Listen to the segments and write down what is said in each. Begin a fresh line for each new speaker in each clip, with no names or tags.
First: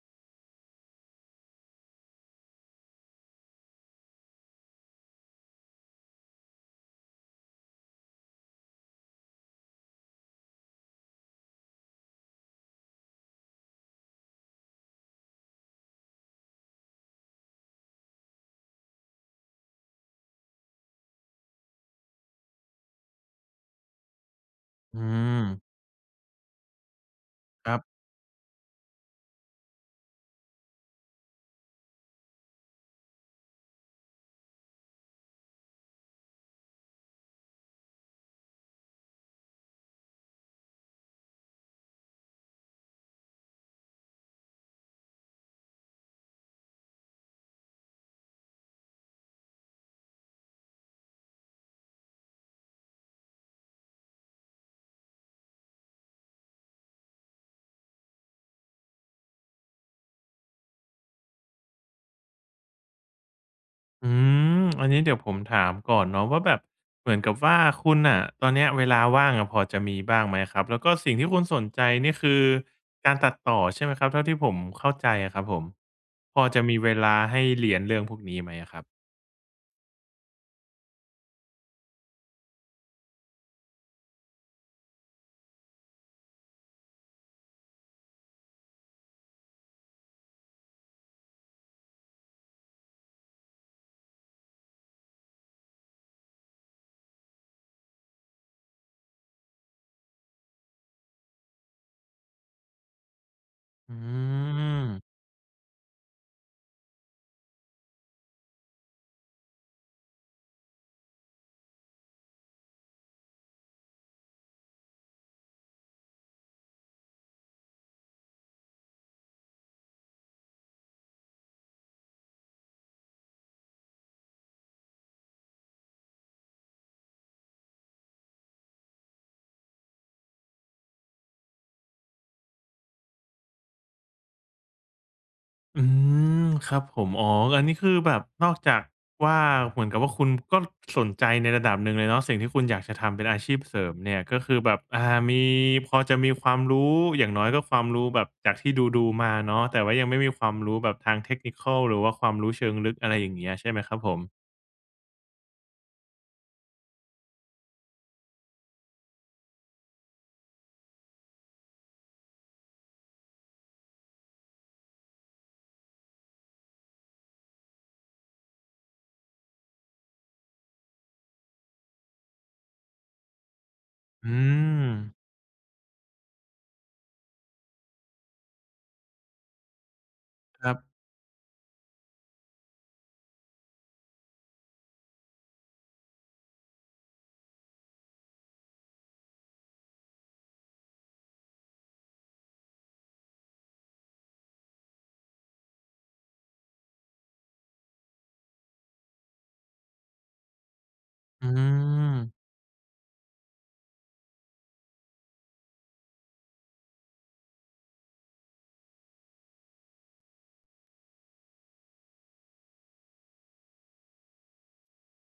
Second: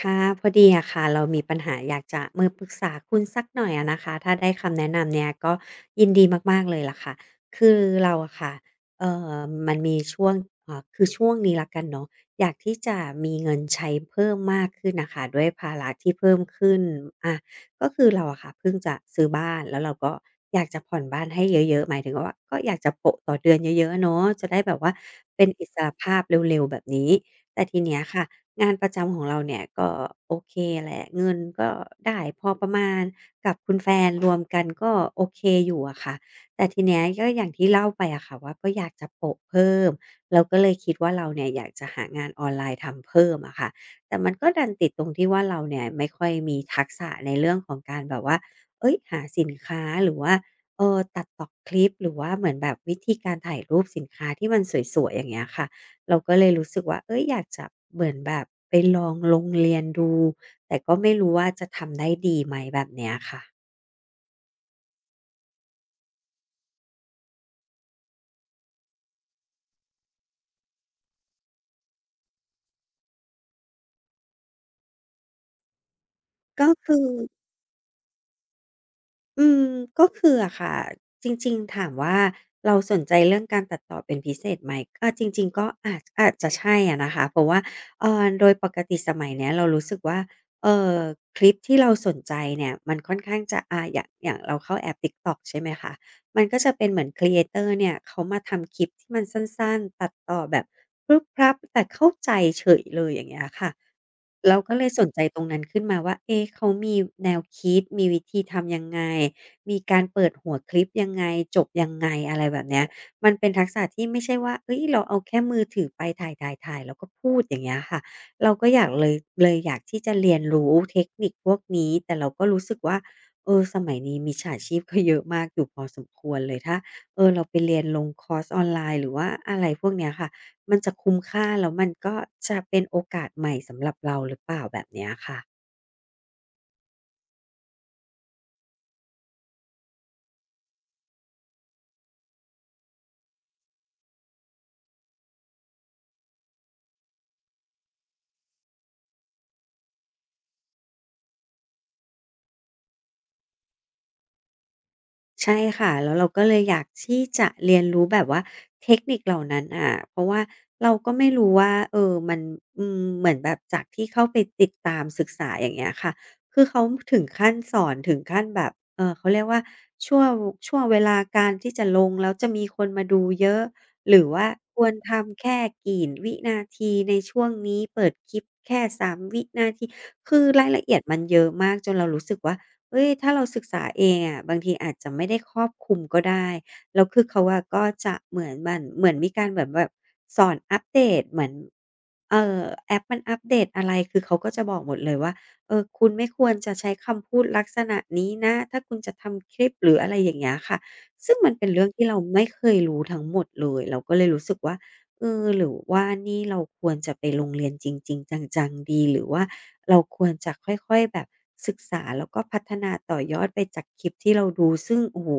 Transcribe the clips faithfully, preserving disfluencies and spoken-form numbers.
ค่ะพอดีอะค่ะเรามีปัญหาอยากจะมาปรึกษาคุณสักหน่อยอะนะคะถ้าได้คำแนะนำเนี่ยก็ยินดีมากๆเลยล่ะค่ะคือเราอะค่ะเอ่อมันมีช่วงอ่าคือช่วงนี้แล้วกันเนาะอยากที่จะมีเงินใช้เพิ่มมากขึ้นน่ะค่ะด้วยภาระที่เพิ่มขึ้นอาก็คือเราอะค่ะเพิ่งจะซื้อบ้านแล้วเราก็อยากจะผ่อนบ้านให้เยอะๆหมายถึงว่าก็อยากจะโปะต่อเดือนเยอะๆเนาะจะได้แบบว่า
อืม
เป็นอิสรภาพเร็วๆแบบนี้แต่
ครั
ทีเนี้ย
บ
ค่ะ งานประจำของเราเนี่ยก็โอเคแหละเงินก็ได้พอประมาณกับคุณแฟนรวมกันก็โอเคอยู่อะค่ะแต่ทีเนี้ยก็อย่างที่เล่าไปอะค่ะว่าก็อยากจะโปะเพิ่มเราก็เลยคิดว่าเราเนี่ยอยากจะหางานออนไลน์ทำเพิ่มอะค่ะแต่มันก็ดันติดตรงที่ว่าเราเนี่ยไม่ค่อยมีทักษะในเรื่องของการแบบว่าเอ้ยหาสินค้าหรือว่าเออตัดต่อคลิปหรือว่าเหมือนแบบวิธีการถ่ายรูปสินค้าที่มันสวยๆอย่างเงี้ยค่ะ เราก็เลยรู้สึกว่าเอ้ยอยากจะเหมือนแบบไปลองลงเรียนดูแต่ก็ไม่รู้ว่าจะทำได้ดีไหมแบบเนี้ยค่ะ
อืมอันนี้เดี๋ยวผมถามก่อนเนาะว่าแบบเหมือนกับว่าคุณน่ะตอนเนี้ยเวลาว่างอะพอจะมีบ้างไหมครับแล้วก็สิ่งที่คุณสนใจนี่คือการตัดต่อใช่ไหมครับเท่าที่ผมเข้าใจอะครับผมพอจะ
ก็
มีเว
คือ
ลาให้เรียนเรื่องพวกนี้ไหมอะครับ
อืมก็คืออะค่ะจริงๆถามว่าเราสนใจเรื่องการตัดต่อเป็นพิเศษไหมก็จริงๆก็อาจอาจจะใช่อะนะคะเพราะว่าเอ่อโดยปกติสมัยเนี้ยเรารู้สึกว่าเอ่อคลิปที่เราสนใจเนี่ยมันค่อนข้างจะอ่าอย่างอย่างเราเข้าแอป ติ๊กต็อก ใช่ไหมคะ มันก็จะเป็นเหมือนครีเอเตอร์เนี่ยเขามาทำคลิปที่มันสั้นๆตัดต่อแบบพรึบพรับแต่เข้าใจเฉยเลยอย่างเงี้ยค่ะ
อื
เราก็เล
ม
ยสนใจตรงนั้นขึ้นมาว่าเอ๊ะเขามีแนวคิดมีวิธีทำยังไงมีการเปิดหัวคลิปยังไงจบยังไงอะไรแบบเนี้ยมันเป็นทักษะที่ไม่ใช่ว่าเฮ้ยเราเอาแค่มือถือไปถ่ายๆๆแล้วก็พูดอย่างเงี้ยค่ะเราก็อยากเลยเลยอยากที่จะเรียนรู้เทคนิคพวกนี้แต่เราก็รู้สึกว่า เออสมัยนี้มิจฉาชีพก็เยอะมากอยู่พอสมควรเลยถ้าเออเราไปเรียนลงคอร์สออนไลน์หรือว่าอะไรพวกเนี้ยค่ะมันจะคุ้มค่าแล้วมันก็จะเป็นโอกาสใหม่สำหรับเราหรือเปล่าแบบเนี้ยค่ะ
อืมครับผมอ๋ออันนี้คือแบบนอกจากว่าเหมือนกับว่าคุณก็สนใจในระดับหนึ่งเลยเนาะสิ่งที่คุณอยากจะทำเป็นอาชีพเสริมเนี่ยก็คือแบบอ่ามีพอจะมีความรู้อย่างน้อยก็ความรู้แบบจากที่ดูๆมาเนาะแต่ว่ายังไม่มีความรู้แบบทาง Technical หรือว่าความรู้เชิงลึกอะไรอย่างเงี้ยใช่ไหมครับผม
ใช่ค่ะแล้วเราก็เลยอยากที่จะเรียนรู้แบบว่าเทคนิคเหล่านั้นอะเพราะว่าเราก็ไม่รู้ว่าเออมันอืมเหมือนแบบจากที่เข้าไปติดตามศึกษาอย่างเงี้ยค่ะคือเขาถึงขั้นสอนถึงขั้นแบบเออเขาเรียกว่าช่วงช่วงเวลาการที่จะลงแล้วจะมีคนมาดูเยอะหรือ
อื
ว่าควร
ม
ทำแค่กี่วินาทีในช่วงนี้เปิดคลิปแค่สามวินาทีคือ
ค
ราย
รับ
ละเอียดมันเยอะมากจนเรารู้สึกว่า เฮ้ยถ้าเราศึกษาเองอะบางทีอาจจะไม่ได้ครอบคลุมก็ได้แล้วคือเขาอะก็จะเหมือนมันเหมือนมีการแบบแบบสอนอัปเดตเหมือนเอ่อแอปมันอัปเดตอะไรคือเขาก็จะบอกหมดเลยว่าเออคุณไม่ควรจะใช้คำพูดลักษณะนี้นะถ้าคุณจะทำคลิปหรืออะไรอย่างเงี้ยค่ะซึ่ง
อื
มันเป็นเรื่องที่
ม
เราไม่เคยรู้ทั้งหมดเลยเราก็เลยรู้สึกว่าเออหรือว่านี่เราควรจะไปโรงเรียนจริงๆจังๆดีหรือว่า เราควรจะค่อยๆแบบศึกษาแล้วก็พัฒนาต่อยอดไปจากคลิปที่เราดูซึ่งโอ้โห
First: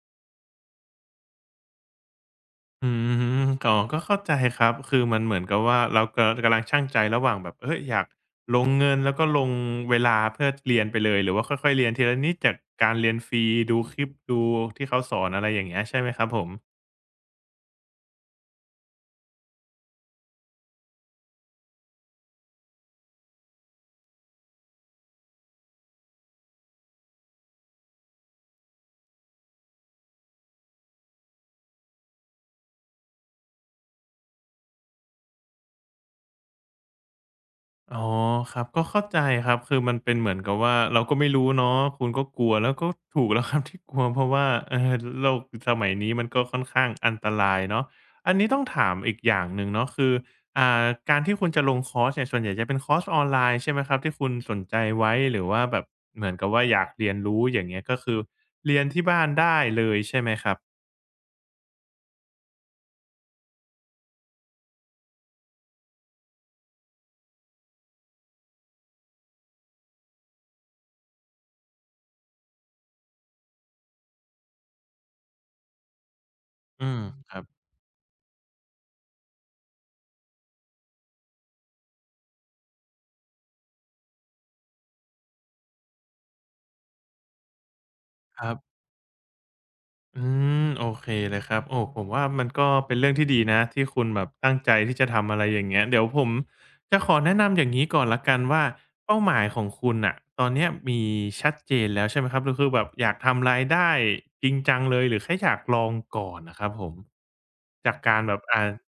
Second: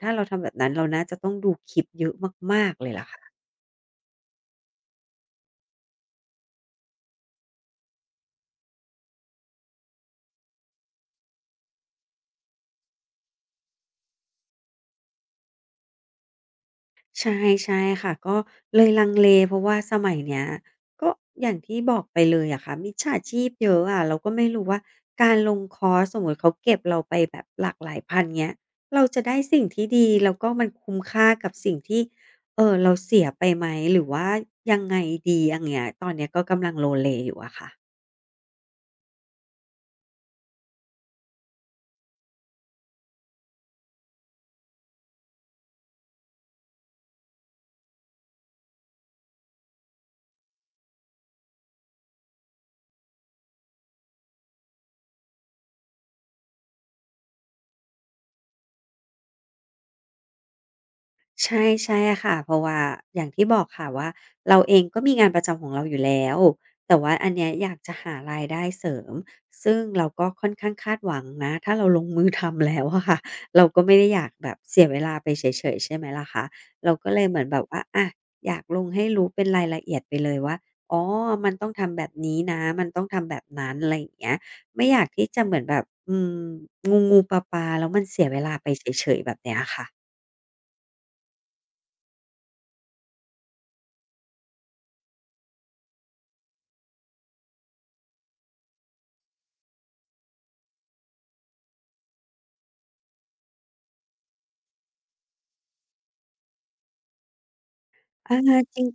ถ้าเราทำแบบนั้นเราน่าจะต้องดูคลิปเยอะมากๆ
อื
เลยล่ะค่ะ
ม๋อก็เข้าใจครับ คือมันเหมือนกับว่าเรากำกำลังชั่งใจระหว่างแบบเอยอยากลงเงินแล้วก็ลงเวลาเพื่อเรียนไปเลยหรือว่าค่อยๆเรียนทีละนิดจากการเรียนฟรีดูคลิปดูที่เขาสอนอะไรอย่างเงี้ยใช่ไหมครับผม
ใช่ใช่ค่ะก็เลยลังเลเพราะว่าสมัยเนี้ยก็อย่างที่บอกไปเลยอะค่ะมิจฉาชีพเยอะอะเราก็ไม่รู้ว่าการลงคอร์สสมมุติเขาเก็บเราไปแบบหลากหลายพันเงี้ยเราจะได้สิ่งที่ดีแล้วก็มันคุ้มค่ากับสิ่งที่เอ่อเราเสียไปไหมหรือว่ายังไงดีอย่างเงี้ยตอนเนี้ยก็กำลังโลเลอยู่อะค่ะ
อ๋อครับก็เข้าใจครับคือมันเป็นเหมือนกับว่าเราก็ไม่รู้เนาะคุณก็กลัวแล้วก็ถูก แล้วครับที่กลัวเพราะว่าเออโลกสมัยนี้มันก็ค่อนข้างอันตรายเนาะอันนี้ต้องถามอีกอย่างหนึ่งเนาะคืออ่าการที่คุณจะลงคอร์สเนี่ยส่วนใหญ่จะเป็นคอร์สออนไลน์ใช่ไหมครับที่คุณสนใจไว้หรือว่าแบบเหมือนกับว่าอยากเรียนรู้อย่างเงี้ยก็คือเรียนที่บ้านได้เลยใช่ไหมครับ
ใช่ใช่ค่ะเพราะว่าอย่างที่บอกค่ะว่าเราเองก็มีงานประจำของเราอยู่แล้วแต่ว่าอันเนี้ยอยากจะหารายได้เสริมซึ่งเราก็ค่อนข้างคาดหวังนะถ้าเราลงมือทำแล้วอะค่ะ เราก็ไม่ได้อยากแบบเสียเวลาไปเฉยๆใช่ไหมล่ะคะ
อื
เรา
ม
ก็เลย
ค
เห
รั
มือ
บ
นแบบว่าอะอยากลงให้รู้เป็นรายละเอียดไปเลยว่าอ๋อมันต้องทำแบบนี้นะมันต้องทำแบบนั้นอะไรอย่างเงี้ยไม่อยากที่จะเหมือนแบบอืมงูๆปลาๆแล้วมันเสียเว
ครั
ลา
บ
ไปเฉยๆแบบเนี้ยค่ะ
อืมโอเคเลยครับโอ้ผมว่ามันก็เป็นเรื่องที่ดีนะที่คุณแบบตั้งใจที่จะทำอะไรอย่างเงี้ยเดี๋ยวผมจะขอแนะนำอย่างนี้ก่อนละกันว่าเป้าหมายของคุณน่ะตอนเนี้ยมีชัดเจนแล้วใช่ไหมครับหรือคือแบบอยากทำรายได้จริงจังเลยหรือแค่อยากลองก่อนนะครับผมจากการแบ
อา
บอ่า
จริง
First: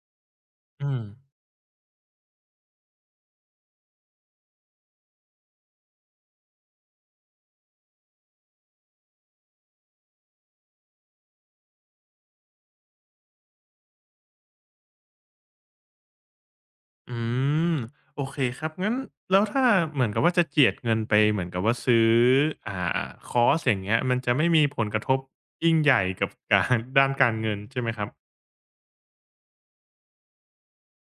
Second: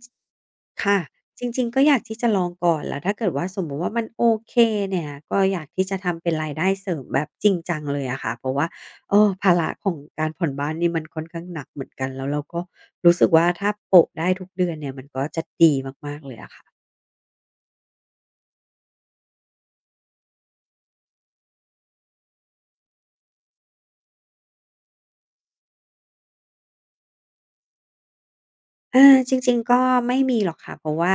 อื
ค่ะ
ม
จริงๆก็อยากที่จะลองก่อนแล้วถ้าเกิดว่าสมมุติว่ามันโอเคเนี่ยก็อยากที่จะทำเป็นรายได้เสริมแบบจริงจังเลยอะค่ะเพราะว่าเออภาระของการผ่อนบ้านนี่มันค่อนข้างหนักเหมือนกันแล้วเราก็รู้สึกว่าถ้าโปะได้ทุกเดือนเนี่ยมันก็จะดีมากๆเลยอะค่ะ
อืมโอเคครับงั้นแล้วถ้าเหมือนกับว่าจะเจียดเงินไปเหมือนกับว่าซื้ออ่าคอร์สอย่างเงี้ยมันจะไม่มีผลกระทบยิ่งใหญ่กับการ ด้านการเงินใช่ไหมครับ
อาจริงๆก็ไม่มีหรอกค่ะเพราะว่า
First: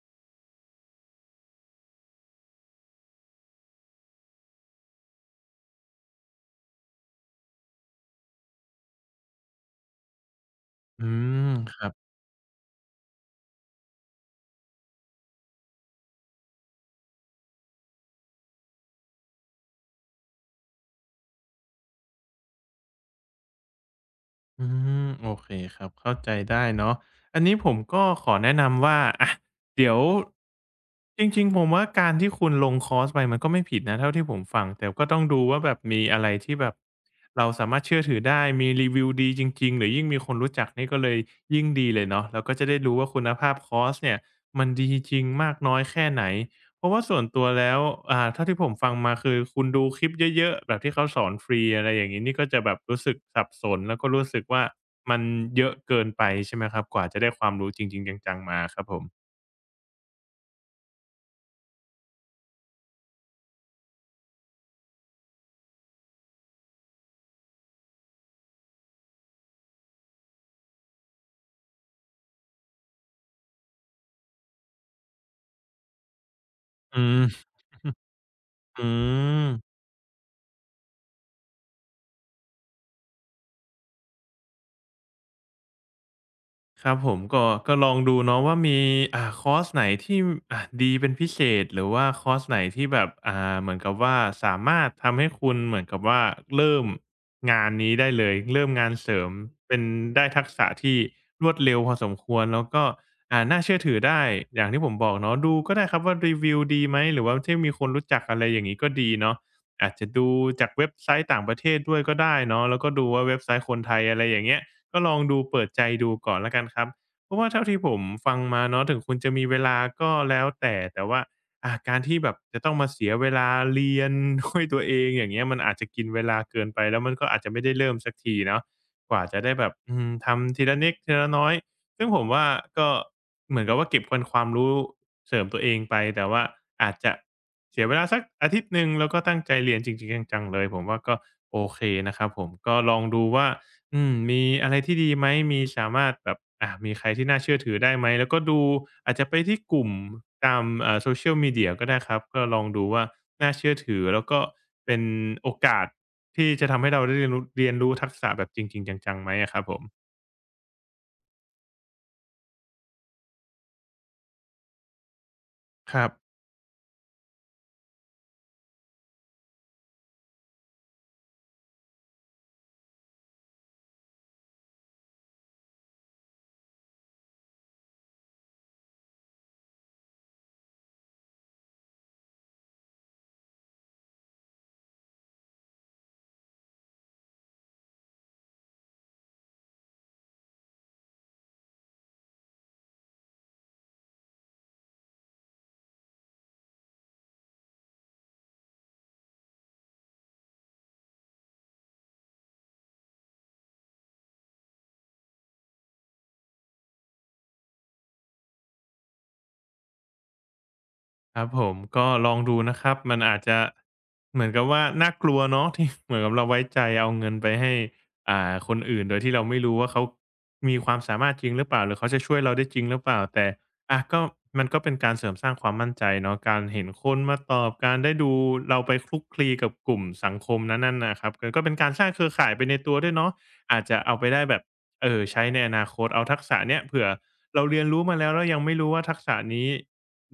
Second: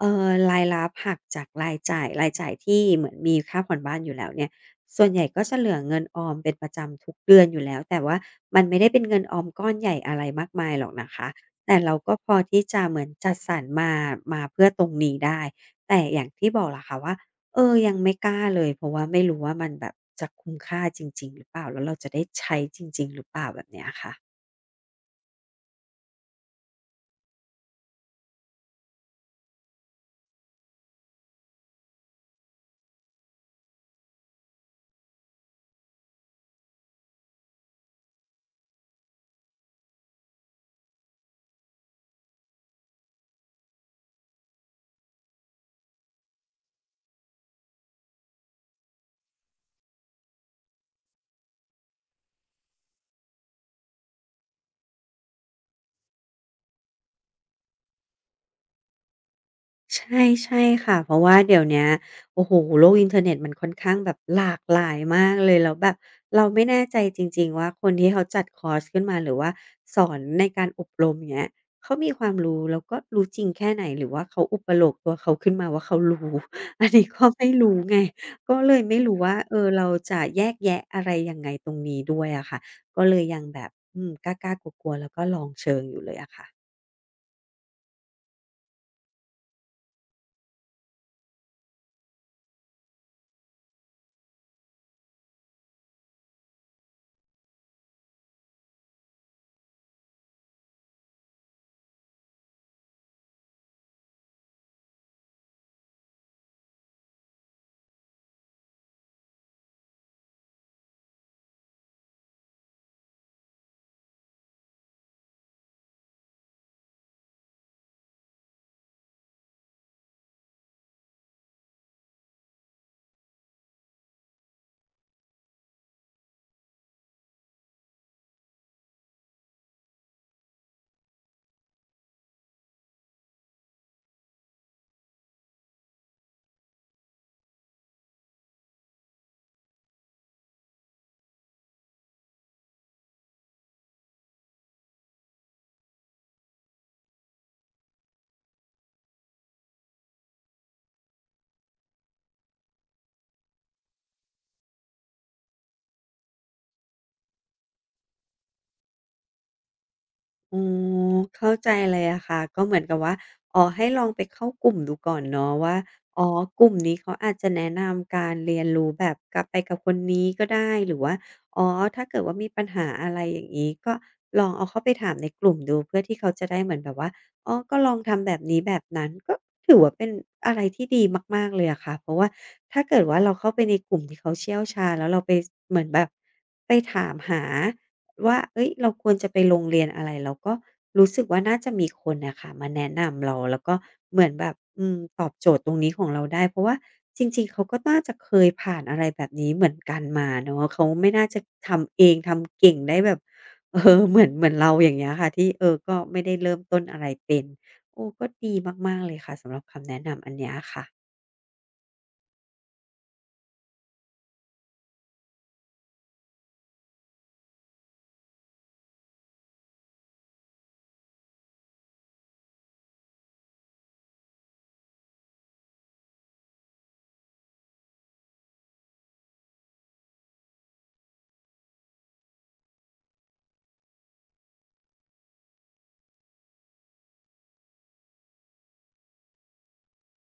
เอ่อรายรับหักจากรายจ่ายรายจ่ายที่เหมือนมีค่าผ่อนบ้านอยู่แล้วเนี่ยส่วนใหญ่ก็จะเหลือเงินออมเป็นประจำทุกเดือนอยู่แล้วแต่ว่ามันไม่ได้เป็นเงินออมก้อนใหญ่อะไรมากมายหรอก
อื
นะคะ
มค
แต่
รั
เรา
บ
ก็พอที่จะเหมือนจัดสรรมามาเพื่อตรงนี้ได้แต่อย่างที่บอกล่ะค่ะว่าเออยังไม่กล้าเลยเพราะว่าไม่รู้ว่ามันแบบจะคุ้มค่าจริงๆหรือเปล่าแล้วเราจะได้ใช้จริงๆหรือเปล่าแบบเนี้ยค่ะ
อืมโอเคครับเข้าใจได้เนาะอันนี้ผมก็ขอแนะนำว่าอ่ะเดี๋ยวจริงๆผมว่าการที่คุณลงคอร์สไปมันก็ไม่ผิดนะเท่าที่ผมฟังแต่ก็ต้องดูว่าแบบมีอะไรที่แบบเราสามารถเชื่อถือได้มีรีวิวดีจริงๆหรือยิ่งมีคนรู้จักนี่ก็เลยยิ่งดีเลยเนาะเราก็จะได้รู้ว่าคุณภาพคอร์สเนี่ยมันดีจริงมากน้อยแค่ไหน เพราะว่าส่วนตัวแล้วอ่าเท่าที่ผมฟังมาคือคุณดูคลิปเยอะๆ แบบที่เขาสอนฟรีอะไรอย่างงี้นี่ก็จะแบบรู้สึกสับสน แล้วก็รู้สึกว่ามันเยอะเกินไปใช่ไหมครับ กว่าจะได้ความรู้จริงๆ จังๆ มาครับผม
ใช่ใช่ค่ะเพราะว่าเดี๋ยวเนี้ยโอ้โหโลกอินเทอร์เน็ตมันค่อนข้างแบบหลากหลายมากเลยแล้วแบบเราไม่แน่ใจจริงๆว่าคนที่เขาจัดคอร์สขึ้นมาหรือว่าสอนในการอบรมอย่างเงี้ยเขามีความรู้แล้วก็รู้จริงแค่ไหนหรือว่าเขาอุปโลกน์ตัวเขาขึ้นมาว่าเขารู้อัน
อื
นี้
ม
ก็ไม่รู้ไง ก็เล
อื
ยไม่รู้ว่า
ม
เออเราจะแยกแยะอะไรยังไงตรงนี้ด้วยอะค่ะก็เลยยังแบบอืมกล้าๆกลัวๆแล้วก็ลองเชิงอยู่เลยอะค่ะ
ครับผมก็ก็ลองดูเนาะว่ามีอ่าคอร์สไหนที่อ่าดีเป็นพิเศษหรือว่าคอร์สไหนที่แบบอ่าเหมือนกับว่าสามารถทำให้คุณเหมือนกับว่าเริ่มงานนี้ได้เลยเริ่มงานเสริมเป็นได้ทักษะที่รวดเร็วพอสมควรแล้วก็อ่าน่าเชื่อถือได้อย่างที่ผมบอกเนาะดูก็ได้ครับว่ารีวิวดีไหมหรือว่าที่มีคนรู้จักอะไรอย่างงี้ก็ดีเนาะอาจจะดูจากเว็บไซต์ต่างประเทศด้วยก็ได้เนาะแล้วก็ดูว่าเว็บไซต์คนไทยอะไรอย่างเงี้ย ก็ลองดูเปิดใจดูก่อนแล้วกันครับ เพราะว่าเท่าที่ผมฟังมาเนาะถึงคุณจะมีเวลาก็แล้วแต่แต่ว่าอ่าการที่แบบจะต้องมาเสียเวลาเรียนด้วยตัวเองอย่างเงี้ยมันอาจจะกินเวลาเกินไปแล้วมันก็อาจจะไม่ได้เริ่มสักทีเนาะกว่าจะได้แบบอืมทำทีละนิดทีละน้อยซึ่งผมว่าก็เหมือนกับว่าเก็บเป็นความรู้เสริมตัวเองไปแต่ว่าอาจจะเสียเวลาสักอาทิตย์หนึ่งแล้วก็ตั้งใจเรียนจริงๆจังๆเลยผมว่าก็โอเคนะครับผมก็ลองดูว่า อืมมีอะไรที่ดีไหมมีสามารถแบบอามีใครที่น่าเชื่อถือได้ไหมแล้วก็ดูอาจจะไปที่กลุ่มตามเอ่อ Social Media ก็ได้ครับก็ลองดูว่าน่าเชื่อถือแล้วก็เป็นโอกาสที่จะทำให้เราได้เรียนรู้เรียนรู้ทักษะแบบจริงๆจังๆไหมอะครับผม
อ๋อเข้าใจเลยอะค่ะก็เหมือนกับว่าอ๋อให้ลองไปเข้ากลุ่มดูก่อนเนาะว่า
ครับ
อ๋อกลุ่มนี้เขาอาจจะแนะนำการเรียนรู้แบบกับไปกับคนนี้ก็ได้หรือว่าอ๋อถ้าเกิดว่ามีปัญหาอะไรอย่างงี้ก็ลองเอาเข้าไปถามในกลุ่มดูเพื่อที่เขาจะได้เหมือนแบบว่าอ๋อก็ลองทำแบบนี้แบบนั้นก็ถือว่าเป็นอะไรที่ดีมากๆเลยอะค่ะเพราะว่าถ้าเกิดว่าเราเข้าไปในกลุ่มที่เขาเชี่ยวชาญแล้วเราไปสเหมือนแบบไปถามหา ว่าเอ้ยเราควรจะไปโรงเรียนอะไร เราก็รู้สึกว่าน่าจะมีคนน่ะค่ะมาแนะนำเรา แล้วก็เหมือนแบบอืมตอบโจทย์ตรงนี้ของเราได้ เพราะว่าจริงๆ เขาก็น่าจะเคยผ่านอะไรแบบนี้เหมือนกันมาเนาะเขาไม่น่าจะทำเองทำเก่งได้แบบเออเหมือนเหมือนเราอย่างเงี้ยค่ะที่เออก็ไม่ได้เริ่มต้นอะไรเป็นโอ้ก็ดีมากๆเลยค่ะสำหรับคำแนะนำอันเนี้ยค่ะ
ครับผมก็ลองดูนะครับมันอาจจะเหมือนกับว่าน่ากลัวเนาะ ที่ เหมือนกับเราไว้ใจเอาเงินไปให้อ่าคนอื่นโดยที่เราไม่รู้ว่าเขามีความสามารถจริงหรือเปล่าหรือเขาจะช่วยเราได้จริงหรือเปล่าแต่อะก็มันก็เป็นการเสริมสร้างความมั่นใจเนาะการเห็นคนมาตอบการได้ดูเราไปคลุกคลีกับกลุ่มสังคมนั้นๆนะครับก็ก็เป็นการสร้างเครือข่ายไปในตัวด้วยเนาะอาจจะเอาไปได้แบบเออใช้ในอนาคตเอาทักษะเนี้ยเผื่อเราเรียนรู้มาแล้วแล้วยังไม่รู้ว่าทักษะนี้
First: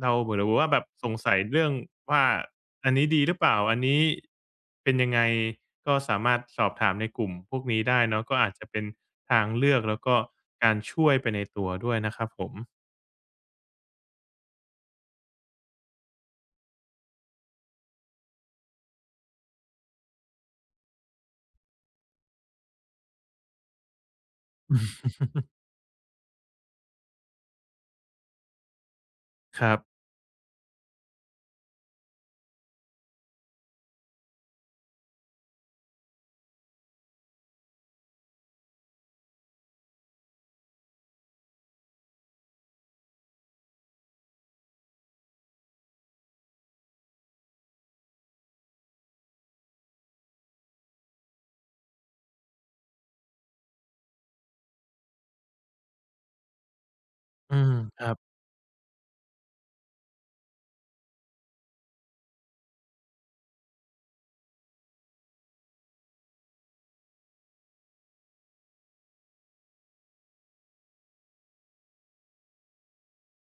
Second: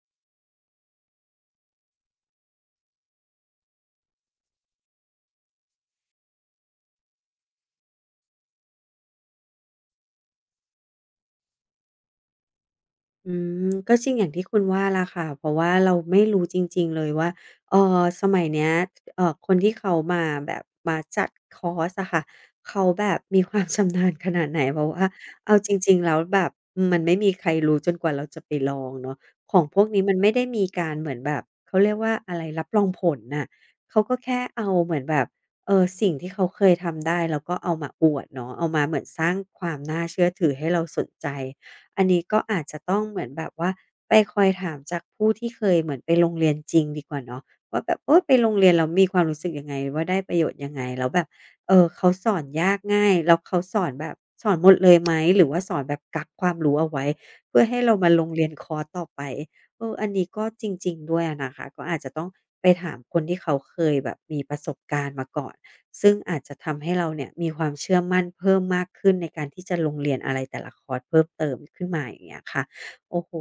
เราเหมือนแบบว่าแบบสงสัยเรื่องว่าอันนี้ดีหรือเปล่าอันนี้เป็นยังไงก็สามารถสอบถามในกลุ่มพวกนี้ได้เนาะก็อาจจะเป็นทางเลือกแล้วก็การช่วยไปในตัวด้วยนะครับผม
อืมก็จริงอย่างที่คุณว่าล่ะค่ะเพราะว่าเราไม่รู้จริงๆเลยว่าเอ่อสมัยเนี้ยเอ่อคนที่เขามาแบบมาจัดคอร์สอะค่ะเขาแบบมีความชำนาญขนาดไหนเพราะว่าเอาจริงๆแล้วแบบอืมมันไม่มีใครรู้จนกว่าเราจะไปลองเนาะขอ
ค
ง
รั
พ
บ
วกนี้มันไม่ได้มีการเหมือนแบบเขาเรียกว่าอะไรรับรองผลน่ะเขาก็แค่เอาเหมือนแบบเอ่อสิ่งที่เขาเคยทำได้แล้วก็เอามาอวดเนาะเอามาเหมือนสร้างความน่าเชื่อถือให้เราสนใจ อันนี้ก็อาจจะต้องเหมือนแบบว่าไปคอยถามจากผู้ที่เคยเหมือนไปโรงเรียนจริงดีกว่าเนาะว่าแบบโอ้ยไปโรงเรียนเรามีความรู้สึกยังไงว่าได้ประโยชน์ยังไงแล้วแบบเอ่อเขาสอนยากง่ายแล้วเขาสอนแบบสอนหมดเลยไหมหรือว่าสอนแบบกักความรู้เอาไว้
อื
เพื่อ
ม
ให้เรา
ค
มา
รับ
ลงเรียนคอร์สต่อไปเอออันนี้ก็จริงๆด้วยอะนะคะก็อาจจะต้องไปถามคนที่เขาเคยแบบมีประสบการณ์มาก่อน ซึ่งอาจจะทำให้เราเนี่ยมีความเชื่อมั่นเพิ่มมากขึ้นในการที่จะลงเรียนอะไรแต่ละคอร์สเพิ่มเติมขึ้นมาอย่างเงี้ยค่ะโอ้โฮ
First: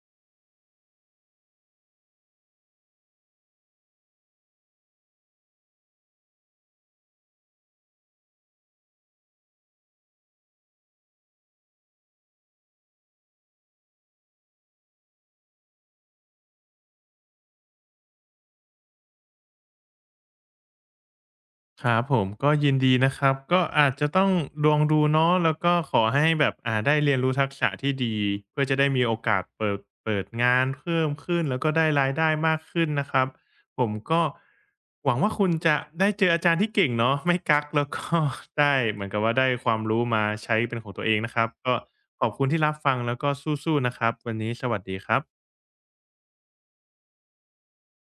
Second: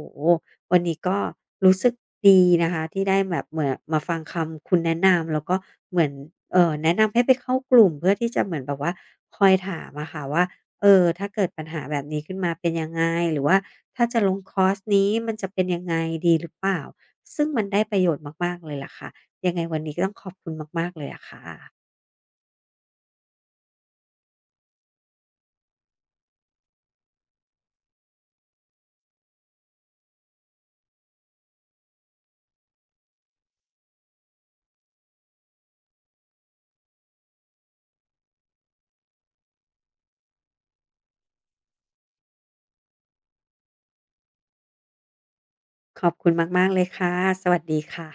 วันนี้ก็รู้สึกดีนะคะที่ได้แบบเหมือนมาฟังคำคุณแนะนำแล้วก็เหมือนเอ่อแนะนำให้ไปเข้ากลุ่มเพื่อที่จะเหมือนแบบว่าคอยถามอะค่ะว่าเออถ้าเกิดปัญหาแบบนี้ขึ้นมาเป็นยังไงหรือว่าถ้าจะลงคอร์สนี้มันจะเป็นยังไงดีหรือเปล่าซึ่งมันได้ประโยชน์มากๆเลยล่ะค่ะยังไงวันนี้ก็ต้องขอบคุณมากๆเลยอะค่ะ
ครับผมก็ยินดีนะครับก็อาจจะต้องลองดูเนาะแล้วก็ขอให้แบบอ่าได้เรียนรู้ทักษะที่ดีเพื่อจะได้มีโอกาสเปิดเปิดงานเพิ่มขึ้นแล้วก็ได้รายได้มากขึ้นนะครับผมก็หวังว่าคุณจะได้เจออาจารย์ที่เก่งเนาะไม่กักแล้วก็ ได้เหมือนกับว่าได้ความรู้มาใช้เป็นของตัวเองนะครับก็ขอบคุณที่รับฟังแล้วก็สู้ๆนะครับวันนี้สวัสดีครับ
ขอบคุณมากๆเลยค่ะ สวัสดีค่ะ